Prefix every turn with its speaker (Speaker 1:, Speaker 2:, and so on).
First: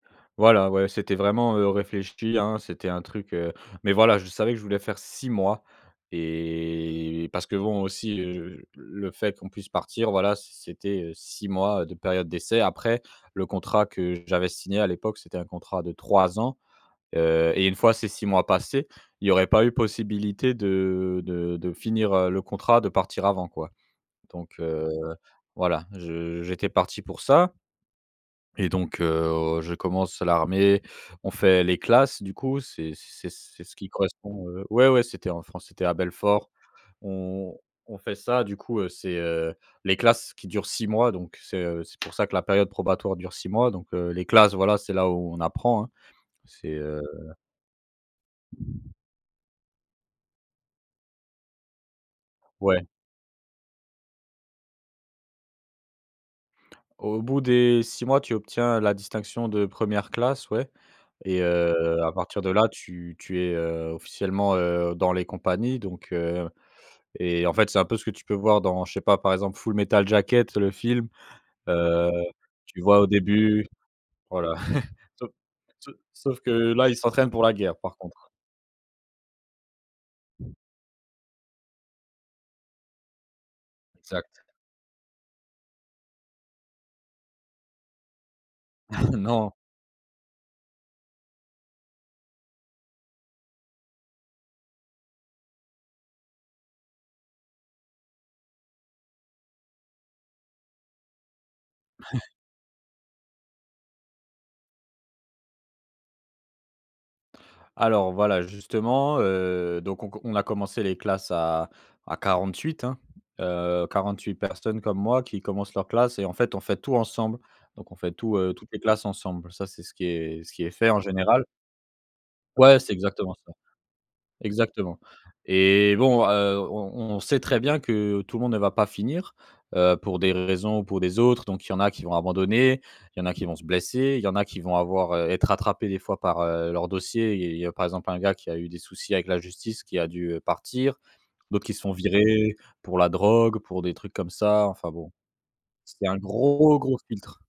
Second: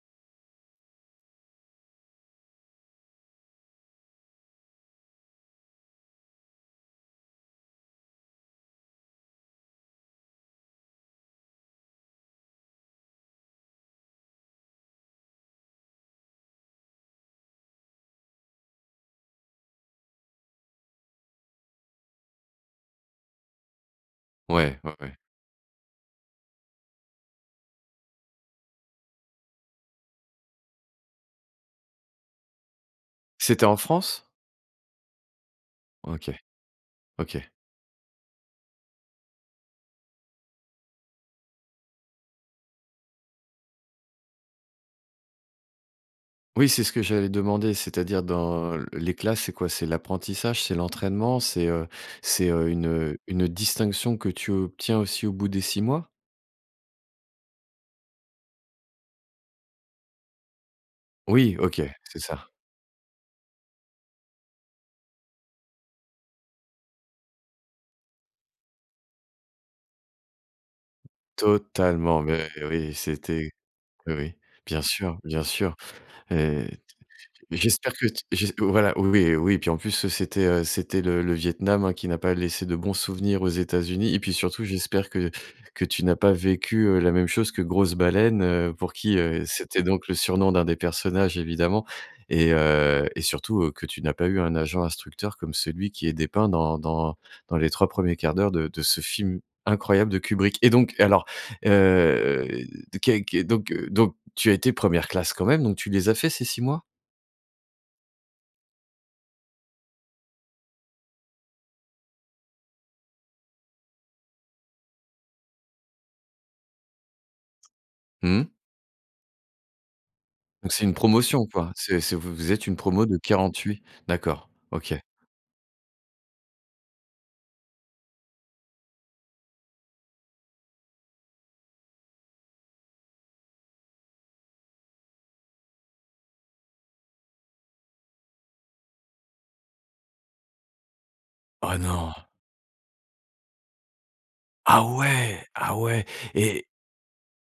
Speaker 1: Voilà, ouais c'était vraiment, heu, réfléchi, hein, c'était un truc heu, mais voilà, je savais que je voulais faire 6 mois et parce que bon aussi, heu, j le fait qu'on puisse partir, voilà, c c'était, heu, 6 mois de période d'essai, après le contrat que j'avais signé à l'époque, c'était un contrat de 3 ans. Heu, et 1 fois ces 6 mois passés, il y aurait pas eu possibilité de de de finir, heu, le contrat, de partir avant quoi donc
Speaker 2: Ouais,
Speaker 1: heu,
Speaker 2: ouais, ouais.
Speaker 1: voilà. Je j'étais parti pour ça et donc heu, je commence l'armée, on fait les classes du coup, c'est c
Speaker 2: C'était
Speaker 1: ce
Speaker 2: en
Speaker 1: qui
Speaker 2: France?
Speaker 1: correspond heu ouais, ouais, c'était en France, c'était à
Speaker 2: OK.
Speaker 1: Belfort.
Speaker 2: OK.
Speaker 1: On on fait ça du coup, heu, c'est, heu, les classes qui durent 6 mois, donc c'est, heu, c'est pour ça que la période probatoire dure 6 mois donc heu, les classes voilà, c'est là où on apprend, hein.
Speaker 2: Oui
Speaker 1: C'est,
Speaker 2: c'est ce
Speaker 1: heu
Speaker 2: que j'allais demander, c'est-à-dire dans les classes c'est quoi? C'est l'apprentissage? C'est l'entraînement? C'est, heu, c'est, heu,
Speaker 1: Ouais.
Speaker 2: une une distinction que tu obtiens aussi au bout des 6 mois?
Speaker 1: Au bout des 6 mois, tu obtiens la distinction de 1re classe, ouais, et
Speaker 2: Oui. OK.
Speaker 1: heu, à
Speaker 2: C'est
Speaker 1: partir
Speaker 2: ça.
Speaker 1: de là, tu tu es, heu, officiellement, heu, dans les compagnies, donc heu Et en fait c'est un peu ce que tu peux voir dans je sais pas, par exemple Full Metal Jacket, le film, heu,
Speaker 2: Totalement! Mais
Speaker 1: tu
Speaker 2: oui,
Speaker 1: vois au
Speaker 2: c'était
Speaker 1: début?
Speaker 2: Oui, oui.
Speaker 1: Voilà.
Speaker 2: Bien sûr,
Speaker 1: Sau
Speaker 2: bien sûr.
Speaker 1: sau
Speaker 2: Et
Speaker 1: sauf que
Speaker 2: t
Speaker 1: là, ils s'entraînent pour la guerre
Speaker 2: j'espère
Speaker 1: par
Speaker 2: que t
Speaker 1: contre.
Speaker 2: j'es voilà oui, oui. Puis en plus, c'était, heu, c'était le le Vietnam, hein, qui n'a pas laissé de bons souvenirs aux États-Unis, et puis
Speaker 1: Exact.
Speaker 2: surtout, j'espère que que tu n'as pas vécu la même chose que Grosse baleine, heu, pour qui heu
Speaker 1: Non.
Speaker 2: c'était donc le surnom de 1 des personnages, évidemment et heu, surtout que tu n'as pas eu un agent instructeur comme celui qui est dépeint dans dans dans les 3 premiers 1/4 d'heure de de ce film incroyable de Kubrick! Et donc alors, heu, de qu'est donc donc tu as été 1re classe quand même, donc tu les as fait ces 6 mois?
Speaker 1: Alors voilà justement, heu, donc on q on a commencé les classes à à 48, hein. Heu, 48 personnes comme moi qui commencent leur classe et en fait on fait tout ensemble, donc on fait tout
Speaker 2: Mmh mh.
Speaker 1: heu, toutes les classes ensemble, ça c'est ce qui est ce qui
Speaker 2: Donc
Speaker 1: est
Speaker 2: c'est
Speaker 1: fait
Speaker 2: une
Speaker 1: en général.
Speaker 2: promotion quoi. C'est c'est vous vous êtes une
Speaker 1: Ouais, c'est
Speaker 2: promo de
Speaker 1: exactement ça!
Speaker 2: 48 D'accord.
Speaker 1: Exactement!
Speaker 2: OK.
Speaker 1: Et bon, heu, on on on sait très bien que tout le monde ne va pas finir, heu, pour des raisons ou pour des autres, donc il y en a qui vont abandonner, il en a qui vont se blesser, il y en a qui vont avoir heu, être rattrapés des fois par, heu, leurs dossiers. Il y il y a par exemple un gars qui a eu des soucis avec la justice qui a dû, heu, partir, d'autres qui
Speaker 2: Oh
Speaker 1: se font
Speaker 2: non!
Speaker 1: virer pour la drogue, pour des trucs comme ça
Speaker 2: Ah
Speaker 1: enfin bon.
Speaker 2: ouais, ah ouais?
Speaker 1: C'est un
Speaker 2: Et
Speaker 1: gros, gros filtre.